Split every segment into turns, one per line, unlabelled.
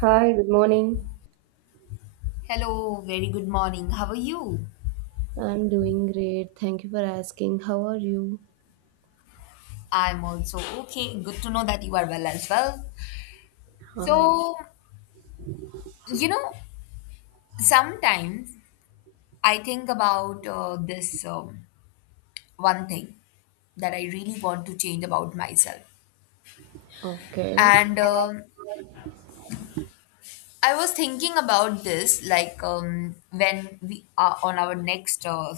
Hi, good morning.
Hello, very good morning. How are you?
I'm doing great. Thank you for asking. How are you?
I'm also okay. Good to know that you are well as well.
Uh,
So, you know, sometimes I think about this one thing that I really want to change about myself.
okay.
And I was thinking about this like when we are on our next uh,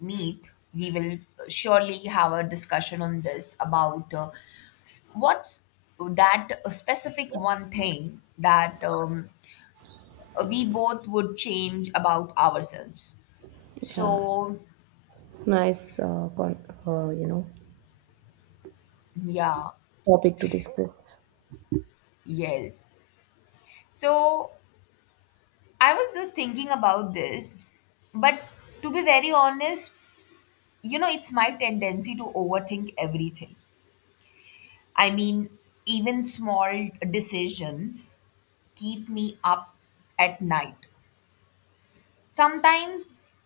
meet, we will surely have a discussion on this about what's that specific one thing that we both would change about ourselves?
Yeah,
So,
nice,
yeah,
topic to discuss.
yes. So, I was just thinking about this, but to be very honest, it's my tendency to overthink everything. I mean, even small decisions keep me up at night. Sometimes,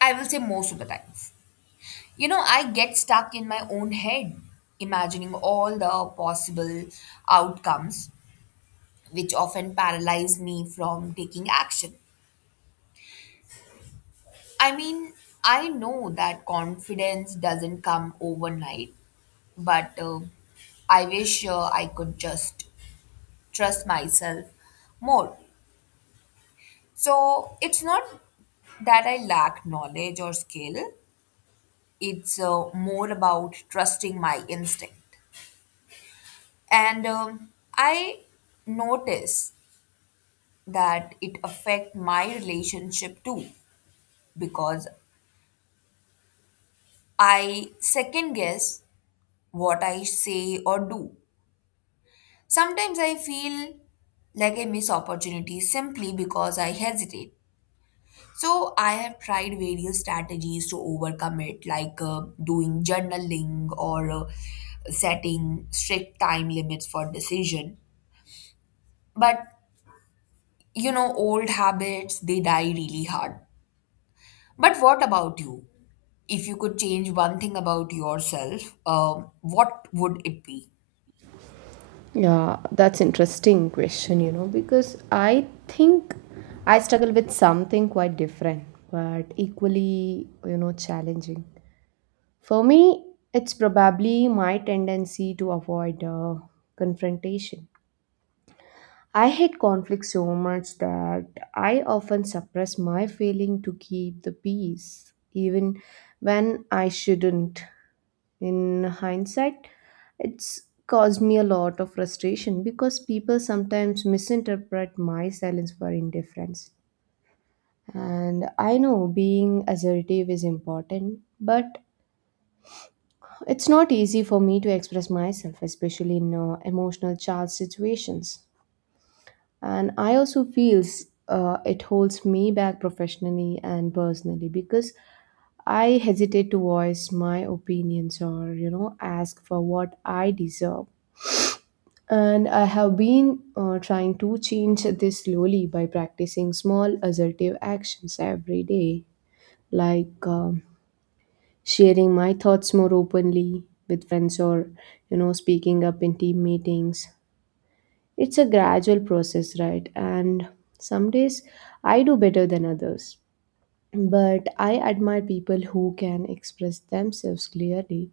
I will say most of the time. I get stuck in my own head, imagining all the possible outcomes, which often paralyze me from taking action. I mean, I know that confidence doesn't come overnight, but I wish I could just trust myself more. So it's not that I lack knowledge or skill, it's more about trusting my instinct. And I notice that it affect my relationship too, because I second guess what I say or do. Sometimes I feel like I miss opportunities simply because I hesitate. So I have tried various strategies to overcome it, like doing journaling or setting strict time limits for decision, but old habits, they die really hard. But what about you? If you could change one thing about yourself, what would it be?
Yeah, that's interesting question, you know, because I think I struggle with something quite different, but equally, you know, challenging. For me, it's probably my tendency to avoid confrontation. I hate conflict so much that I often suppress my feeling to keep the peace, even when I shouldn't. In hindsight, it's caused me a lot of frustration because people sometimes misinterpret my silence for indifference. And I know being assertive is important, but it's not easy for me to express myself, especially in emotional charged situations. And I also feels it holds me back professionally and personally because I hesitate to voice my opinions or, you know, ask for what I deserve. And I have been trying to change this slowly by practicing small assertive actions every day, like sharing my thoughts more openly with friends or, you know, speaking up in team meetings. It's a gradual process, right? And some days I do better than others. But I admire people who can express themselves clearly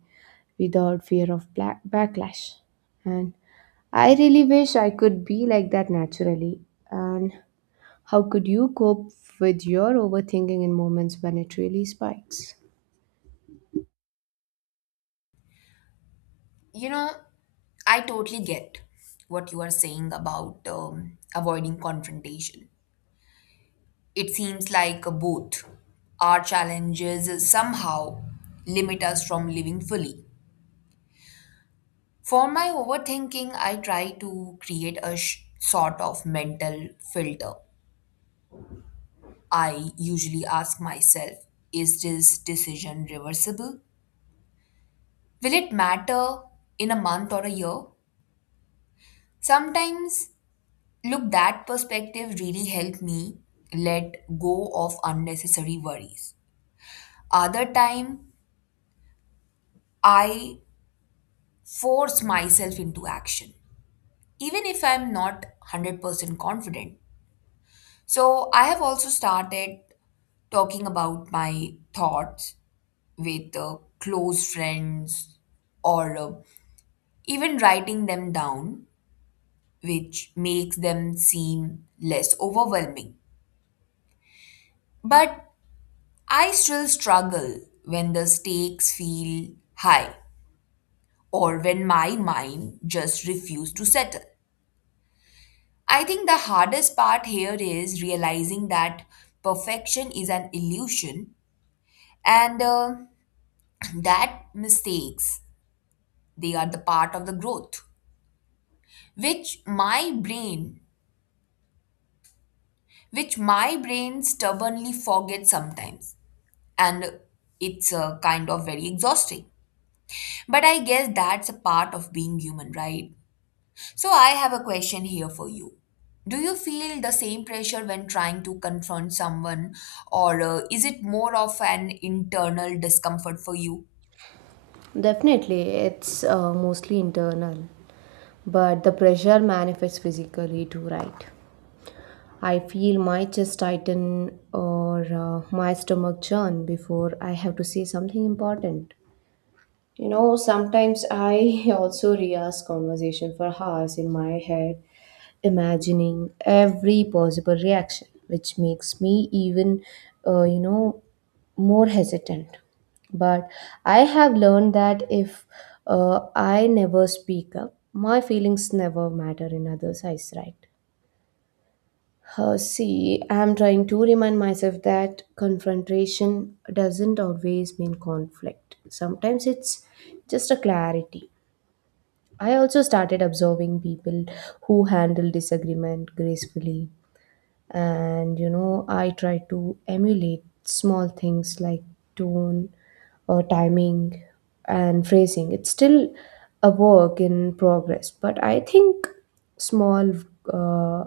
without fear of black backlash. And I really wish I could be like that naturally. And how could you cope with your overthinking in moments when it really spikes?
You know, I totally get what you are saying about avoiding confrontation. It seems like both our challenges somehow limit us from living fully. For my overthinking, I try to create a sort of mental filter. I usually ask myself, is this decision reversible? Will it matter in a month or a year? Sometimes, look, that perspective really helped me let go of unnecessary worries. Other time, I force myself into action, even if I'm not 100% confident. So, I have also started talking about my thoughts with close friends or even writing them down, which makes them seem less overwhelming. But I still struggle when the stakes feel high or when my mind just refuses to settle. I think the hardest part here is realizing that perfection is an illusion, and that mistakes, they are the part of the growth, which my brain stubbornly forgets sometimes, and it's a kind of very exhausting. But I guess that's a part of being human, right? So I have a question here for you. Do you feel the same pressure when trying to confront someone, or is it more of an internal discomfort for you?
Definitely, it's mostly internal, but the pressure manifests physically too, right? I feel my chest tighten or my stomach churn before I have to say something important. You know, sometimes I also re-ask conversation for hours in my head, imagining every possible reaction, which makes me uh, you know, more hesitant. But I have learned that if I never speak up, my feelings never matter in others' eyes, right? See, I'm trying to remind myself that confrontation doesn't always mean conflict. Sometimes it's just a clarity. I also started observing people who handle disagreement gracefully. And, you know, I try to emulate small things like tone or timing and phrasing. It's still a work in progress, but I think small. Uh,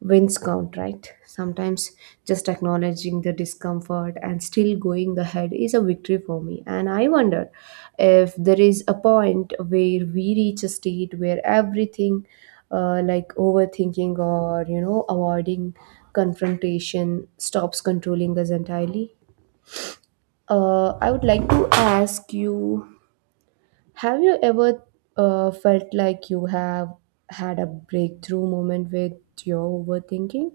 Wins count, right? Sometimes just acknowledging the discomfort and still going ahead is a victory for me. And I wonder if there is a point where we reach a state where everything, like overthinking or, you know, avoiding confrontation, stops controlling us entirely. I would like to ask you, have you ever felt like you have had a breakthrough moment with your overthinking?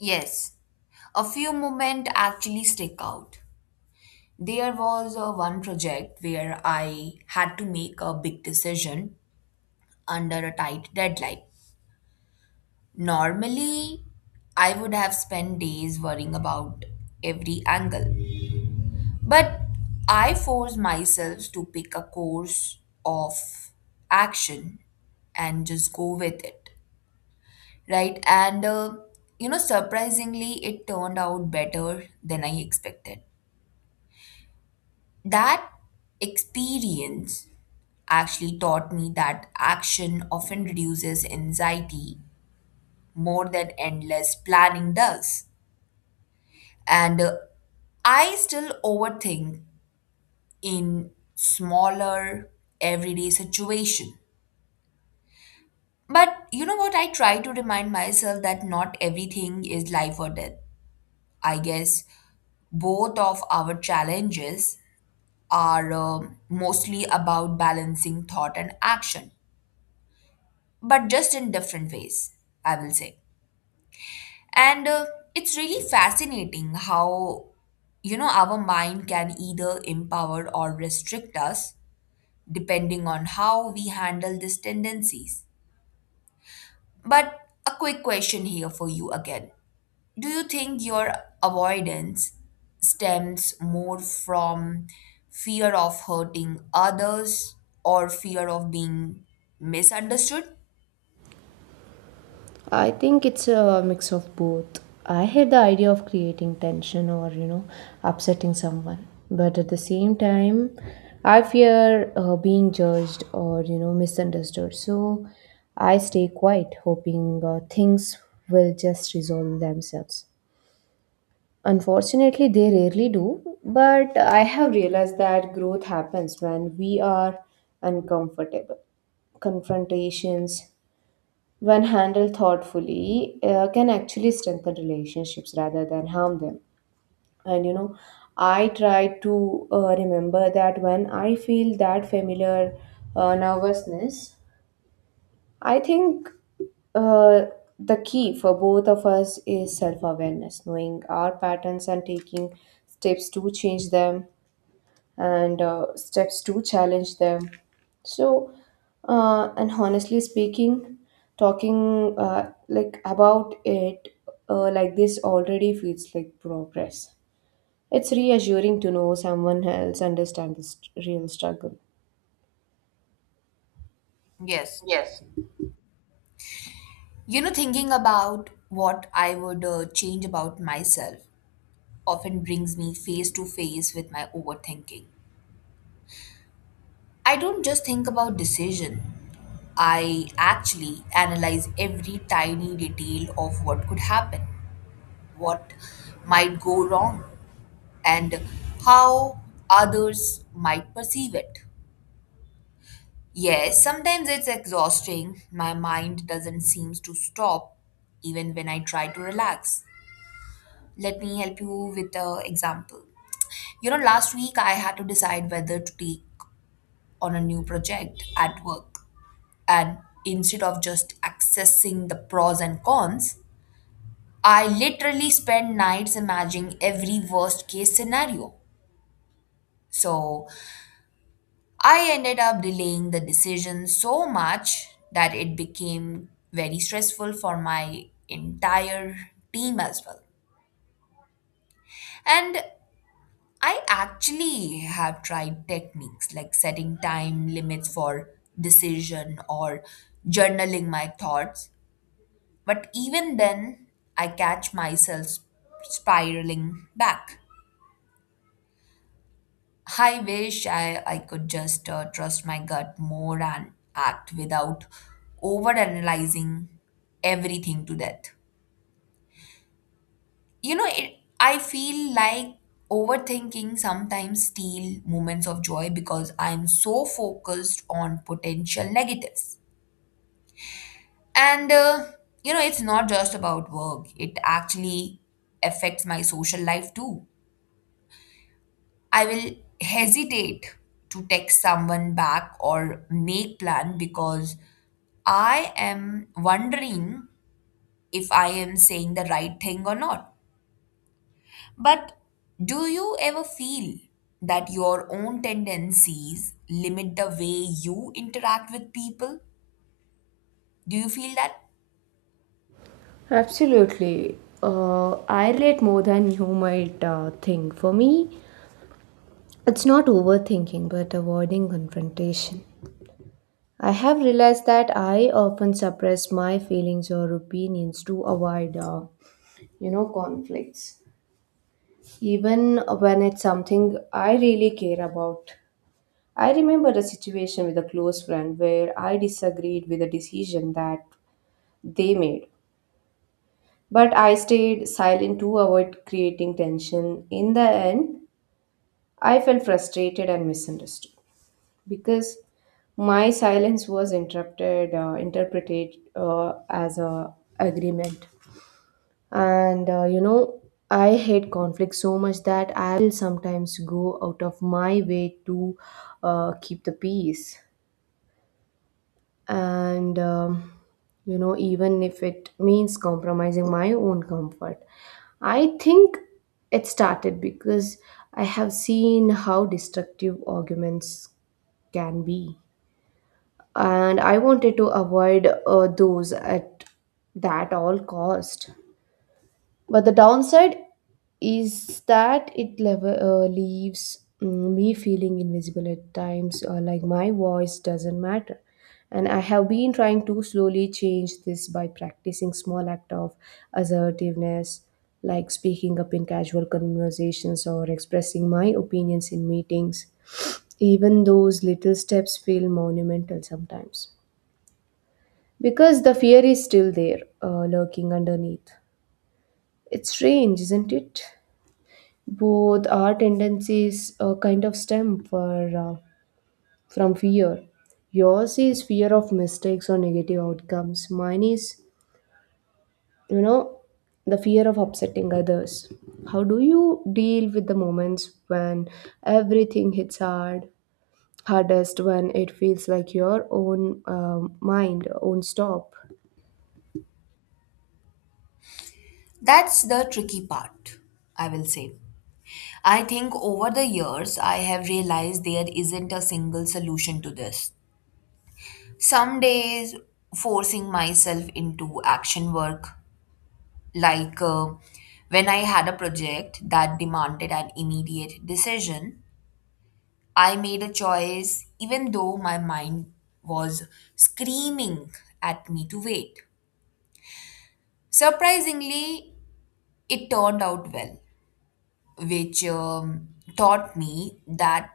Yes, a few moments actually stick out. There was one project where I had to make a big decision under a tight deadline. Normally, I would have spent days worrying about every angle. But I forced myself to pick a course of action and just go with it. Right? And, surprisingly, it turned out better than I expected. That experience actually taught me that action often reduces anxiety more than endless planning does. And I still overthink in smaller everyday situation. But you know what? I try to remind myself that not everything is life or death. I guess both of our challenges are mostly about balancing thought and action, but just in different ways, I will say. And it's really fascinating how our mind can either empower or restrict us depending on how we handle these tendencies. But a quick question here for you again. Do you think your avoidance stems more from fear of hurting others or fear of being misunderstood?
I think it's a mix of both. I hate the idea of creating tension or, you know, upsetting someone. But at the same time, I fear being judged or, you know, misunderstood. So I stay quiet, hoping things will just resolve themselves. Unfortunately, they rarely do. But I have realized that growth happens when we are uncomfortable. Confrontations, when handled thoughtfully, can actually strengthen relationships rather than harm them. And, you know, I try to remember that when I feel that familiar nervousness, I think uh, the key for both of us is self awareness, knowing our patterns and taking steps to change them and steps to challenge them. So and honestly speaking, talking like about it like this already feels like progress. It's reassuring to know someone else understands the real struggle.
Yes. You know, thinking about what I would change about myself often brings me face to face with my overthinking. I don't just think about decision. I actually analyze every tiny detail of what could happen, what might go wrong, and how others might perceive it. Yes, sometimes it's exhausting. My mind doesn't seem to stop even when I try to relax. Let me help you with an example. You know, last week I had to decide whether to take on a new project at work. And instead of just accessing the pros and cons, I literally spend nights imagining every worst case scenario. So I ended up delaying the decision so much that it became very stressful for my entire team as well. And I actually have tried techniques like setting time limits for decision or journaling my thoughts. But even then, I catch myself spiraling back. I wish I could just trust my gut more and act without overanalyzing everything to death. I feel like overthinking sometimes steal moments of joy because I'm so focused on potential negatives. And, it's not just about work, it actually affects my social life too. I will hesitate to text someone back or make plan because I am wondering if I am saying the right thing or not. But do you ever feel that your own tendencies limit the way you interact with people? Do you feel that?
Absolutely. I relate more than you might think. For me, it's not overthinking but avoiding confrontation. I have realized that I often suppress my feelings or opinions to avoid, you know, conflicts, even when it's something I really care about. I remember a situation with a close friend where I disagreed with a decision that they made, but I stayed silent to avoid creating tension. In the end, I felt frustrated and misunderstood, because my silence was interrupted interpreted as a agreement. And, you know, I hate conflict so much that I will sometimes go out of my way to keep the peace, and you know, even if it means compromising my own comfort. I think it started because I have seen how destructive arguments can be, and I wanted to avoid those at that all cost. But the downside is that it leaves me feeling invisible at times, or like my voice doesn't matter. And I have been trying to slowly change this by practicing small act of assertiveness, like speaking up in casual conversations or expressing my opinions in meetings. Even those little steps feel monumental sometimes. Because the fear is still there, lurking underneath. It's strange, isn't it? Both our tendencies kind of stem from fear. Yours is fear of mistakes or negative outcomes. Mine is, you know, the fear of upsetting others. How do you deal with the moments when everything hits hard? Hardest when it feels like your own mind won't stop.
That's the tricky part, I will say. I think over the years, I have realized there isn't a single solution to this. Some days, forcing myself into action work, like when I had a project that demanded an immediate decision, I made a choice even though my mind was screaming at me to wait. Surprisingly, it turned out well, which taught me that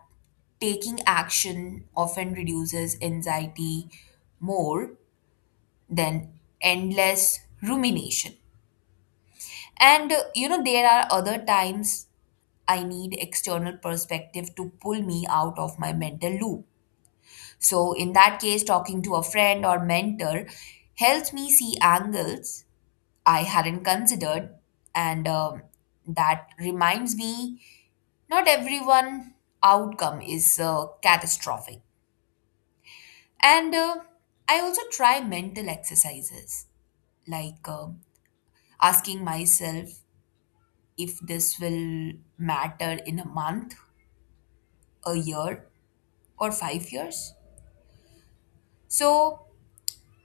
taking action often reduces anxiety more than endless rumination. And there are other times I need external perspective to pull me out of my mental loop. So, in that case, talking to a friend or mentor helps me see angles I hadn't considered. And that reminds me not everyone outcome is catastrophic. And I also try mental exercises like asking myself if this will matter in a month, a year, or 5 years. So,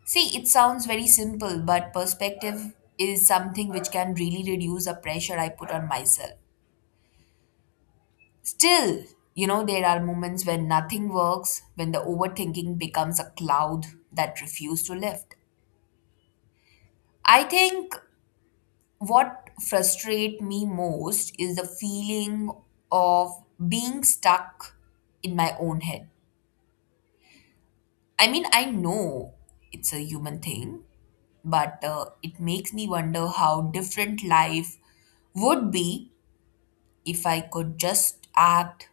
see, it sounds very simple, but perspective is something which can really reduce the pressure I put on myself. Still, there are moments when nothing works, when the overthinking becomes a cloud that refuses to lift. I think what frustrates me most is the feeling of being stuck in my own head. I mean, I know it's a human thing, but it makes me wonder how different life would be if I could just act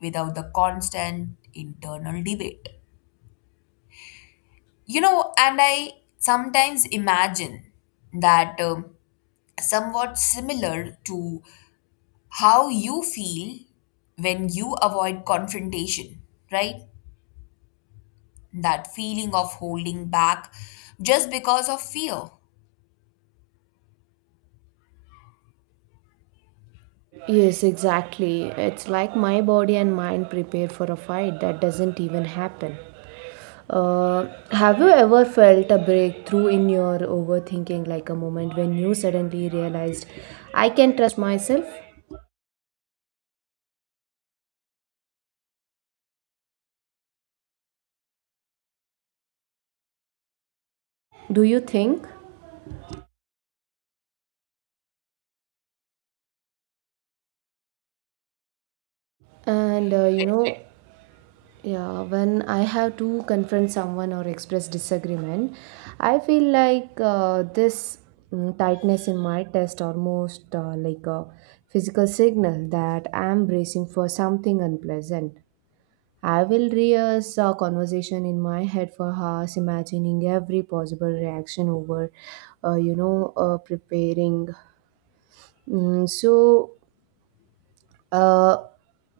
without the constant internal debate. And I sometimes imagine that somewhat similar to how you feel when you avoid confrontation, right? That feeling of holding back just because of fear.
Yes, exactly. It's like my body and mind prepare for a fight that doesn't even happen. Have you ever felt a breakthrough in your overthinking, like a moment when you suddenly realized, I can trust myself? Do you think? And uh, you
Yes.
know, Yeah, when I have to confront someone or express disagreement, I feel like this tightness in my chest, almost like a physical signal that I am bracing for something unpleasant. I will rehearse a conversation in my head for hours, imagining every possible reaction over, preparing. Mm, so uh,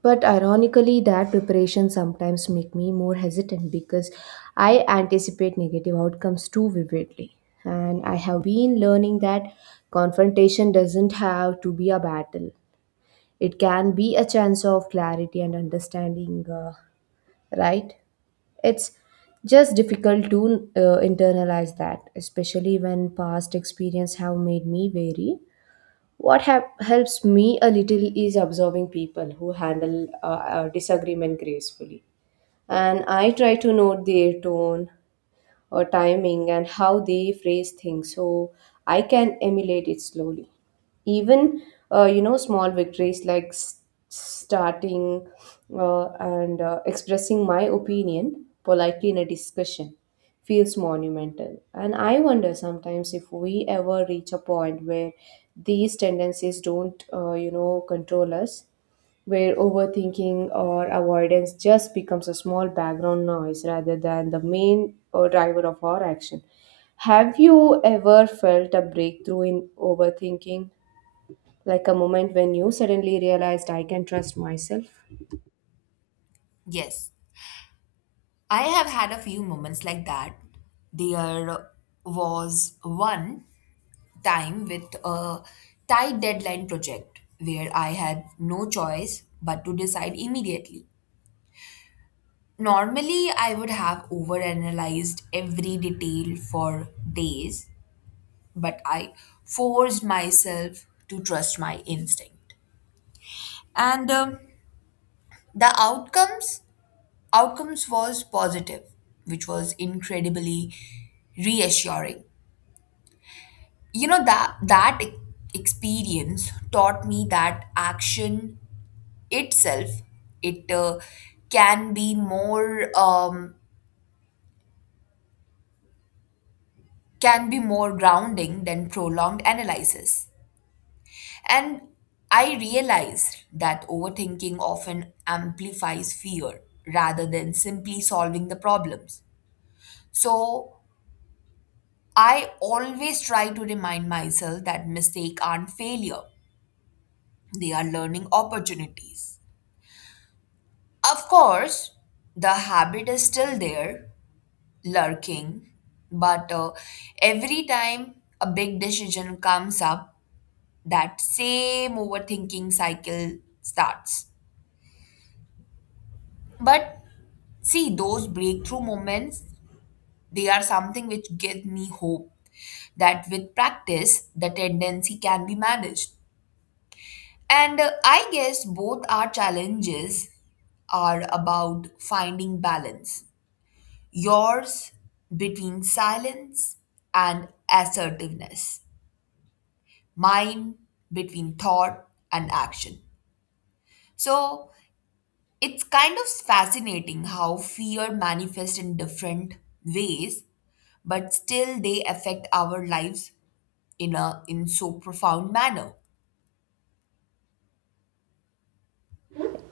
but ironically, that preparation sometimes make me more hesitant because I anticipate negative outcomes too vividly. And I have been learning that confrontation doesn't have to be a battle. It can be a chance of clarity and understanding, right? It's just difficult to internalize that, especially when past experience have made me wary. What hap helps me a little is observing people who handle disagreement gracefully. And I try to note their tone, timing and how they phrase things, so I can emulate it slowly. Even you know, small victories like starting and expressing my opinion politely in a discussion feels monumental. And I wonder sometimes if we ever reach a point where these tendencies don't, you know, control us, where overthinking or avoidance just becomes a small background noise rather than the main driver of our action. Have you ever felt a breakthrough in overthinking? Like a moment when you suddenly realized I can trust myself?
Yes. I have had a few moments like that. There was one time with a tight deadline project where I had no choice but to decide immediately. Normally, I would have overanalyzed every detail for days, but I forced myself to trust my instinct. And the outcomes outcomes was positive, which was incredibly reassuring. you know that that e- Experience taught me that action itself it can be more grounding than prolonged analysis. And I realized that overthinking often amplifies fear rather than simply solving the problems. So I always try to remind myself that mistakes aren't failure, they are learning opportunities. Of course, the habit is still there, lurking, but every time a big decision comes up, that same overthinking cycle starts. But see, those breakthrough moments, they are something which give me hope that with practice, the tendency can be managed. And I guess both our challenges are about finding balance. Yours between silence and assertiveness. Mine between thought and action. So it's kind of fascinating how fear manifests in different ways, but still they affect our lives in so profound manner.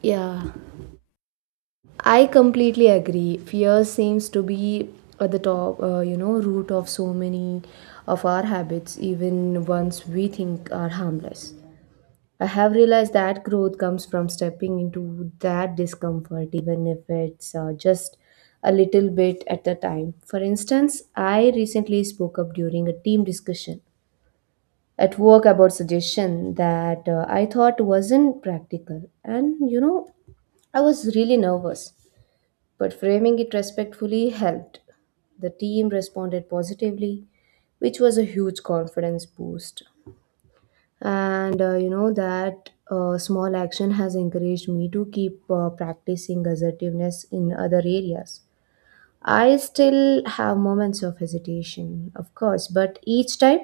Yeah, I completely agree. Fear seems to be at the top, you know, root of so many of our habits, even ones we think are harmless. I have realized that growth comes from stepping into that discomfort, even if it's just a little bit at a time. For instance, I recently spoke up during a team discussion at work about suggestion that I thought wasn't practical, and, you know, I was really nervous. But framing it respectfully helped. The team responded positively, which was a huge confidence boost. And, you know, that small action has encouraged me to keep practicing assertiveness in other areas. I still have moments of hesitation, of course, but each time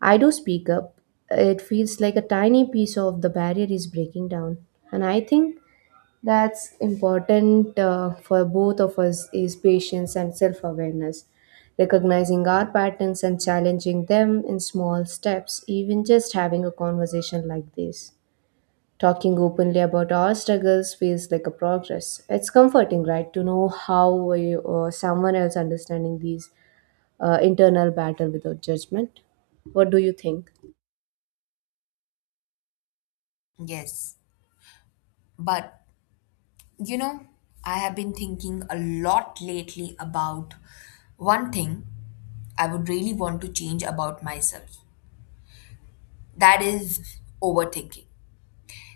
I do speak up, it feels like a tiny piece of the barrier is breaking down. And I think that's important for both of us is patience and self-awareness. Recognizing our patterns and challenging them in small steps, even just having a conversation like this. Talking openly about our struggles feels like a progress. It's comforting, right, to know how we, or someone else understanding these internal battle without judgment. What do you think?
Yes. But you know, I have been thinking a lot lately about one thing I would really want to change about myself. That is overthinking.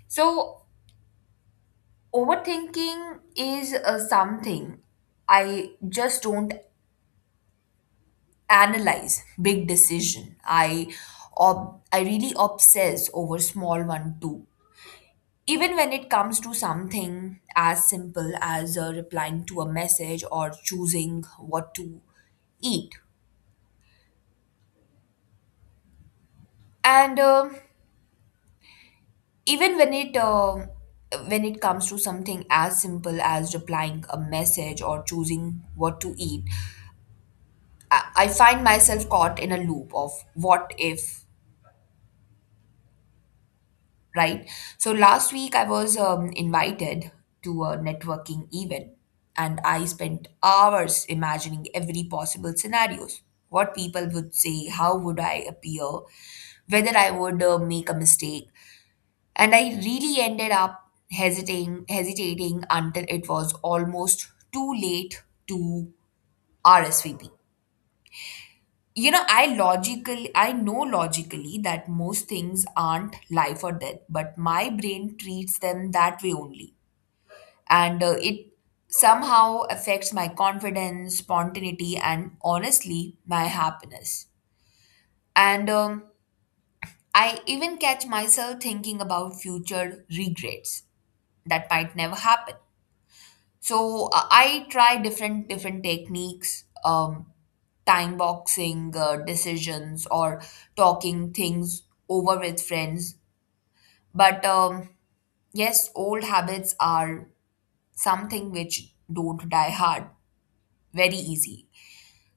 So overthinking is something I just don't analyze big decision. I really obsess over small one too, even when it comes to something as simple as replying to a message or choosing what to eat. And um even when it uh, when it comes to something as simple as replying a message or choosing what to eat, I I find myself caught in a loop of what if, right? So last week I was invited to a networking event, and I spent hours imagining every possible scenarios. What people would say, how would I appear, whether I would make a mistake. And I really ended up hesitating until it was almost too late to RSVP. I know logically that most things aren't life or death, but my brain treats them that way only. And it somehow affects my confidence, spontaneity, and honestly my happiness. And I even catch myself thinking about future regrets that might never happen. So I try different techniques, time boxing decisions or talking things over with friends. But yes, old habits are something which don't die hard very easy.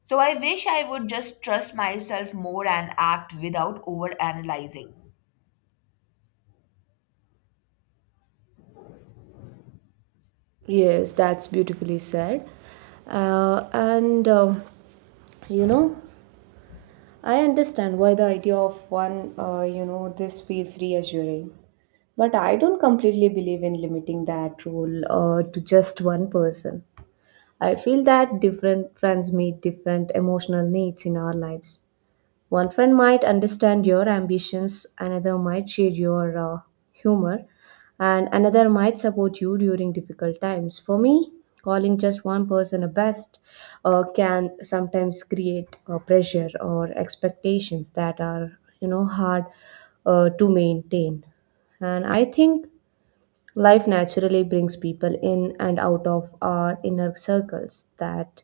So I wish I would just trust myself more and act without over analyzing.
Yes, that's beautifully said. And You know, I understand why the idea of one, you know, this feels reassuring. But I don't completely believe in limiting that role to just one person. I feel that different friends meet different emotional needs in our lives. One friend might understand your ambitions, another might share your humor, and another might support you during difficult times. For me, calling just one person a best can sometimes create pressure or expectations that are, you know, hard to maintain. And I think life naturally brings people in and out of our inner circles. That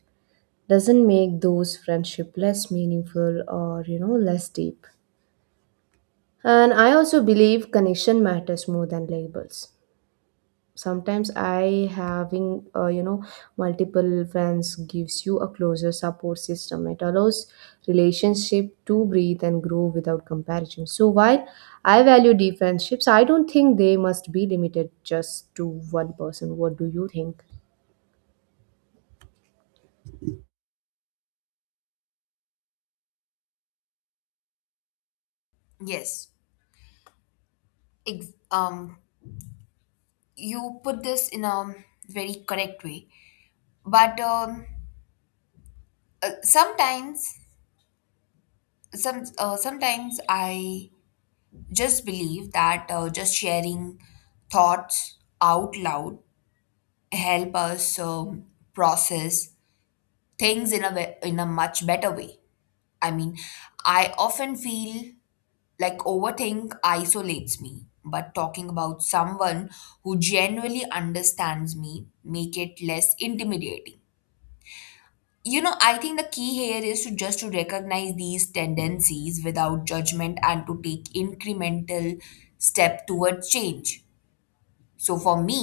doesn't make those friendship less meaningful or, you know, less deep. And I also believe connection matters more than labels. Sometimes I having, you know, multiple friends gives you a closer support system. It allows relationship to breathe and grow without comparison. So while I value deep friendships, I don't think they must be limited just to one person. What do you think?
Yes, ex- um, you put this in a very correct way. But uh, sometimes, sometimes I just believe that just sharing thoughts out loud help us process things in a much better way. I mean, I often feel like overthink isolates me, but talking about someone who genuinely understands me make it less intimidating. You know, I think the key here is to just to recognize these tendencies without judgment and to take incremental step towards change. So for me,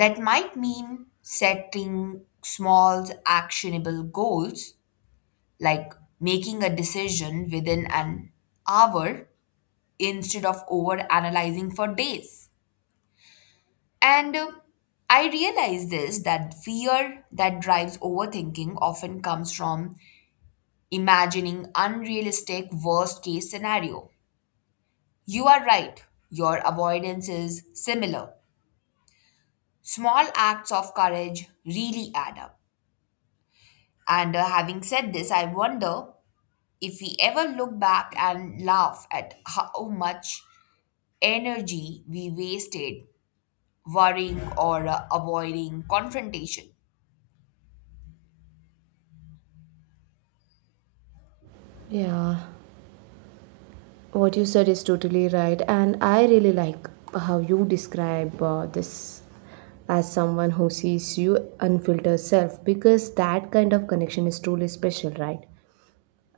that might mean setting small, actionable goals, like making a decision within an hour instead of over analyzing for days. And I realize this that fear that drives overthinking often comes from imagining unrealistic worst case scenario. You are right, your avoidance is similar. Small acts of courage really add up. And having said this, I wonder if we ever look back and laugh at how much energy we wasted worrying or avoiding confrontation.
Yeah What you said is totally right, and I really like how you describe this as someone who sees you unfiltered self, because that kind of connection is truly special, right?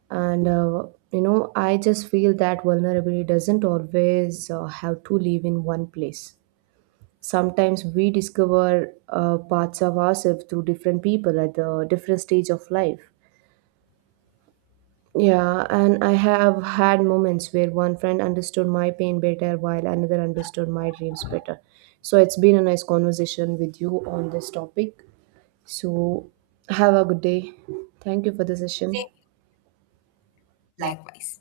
And, you know, I just feel that vulnerability doesn't always have to live in one place. Sometimes we discover parts of ourselves through different people at the different stage of life. Yeah, and I have had moments where one friend understood my pain better while another understood my dreams better. So it's been a nice conversation with you on this topic. So have a good day. Thank you for the session.
Same,
Okay.
likewise.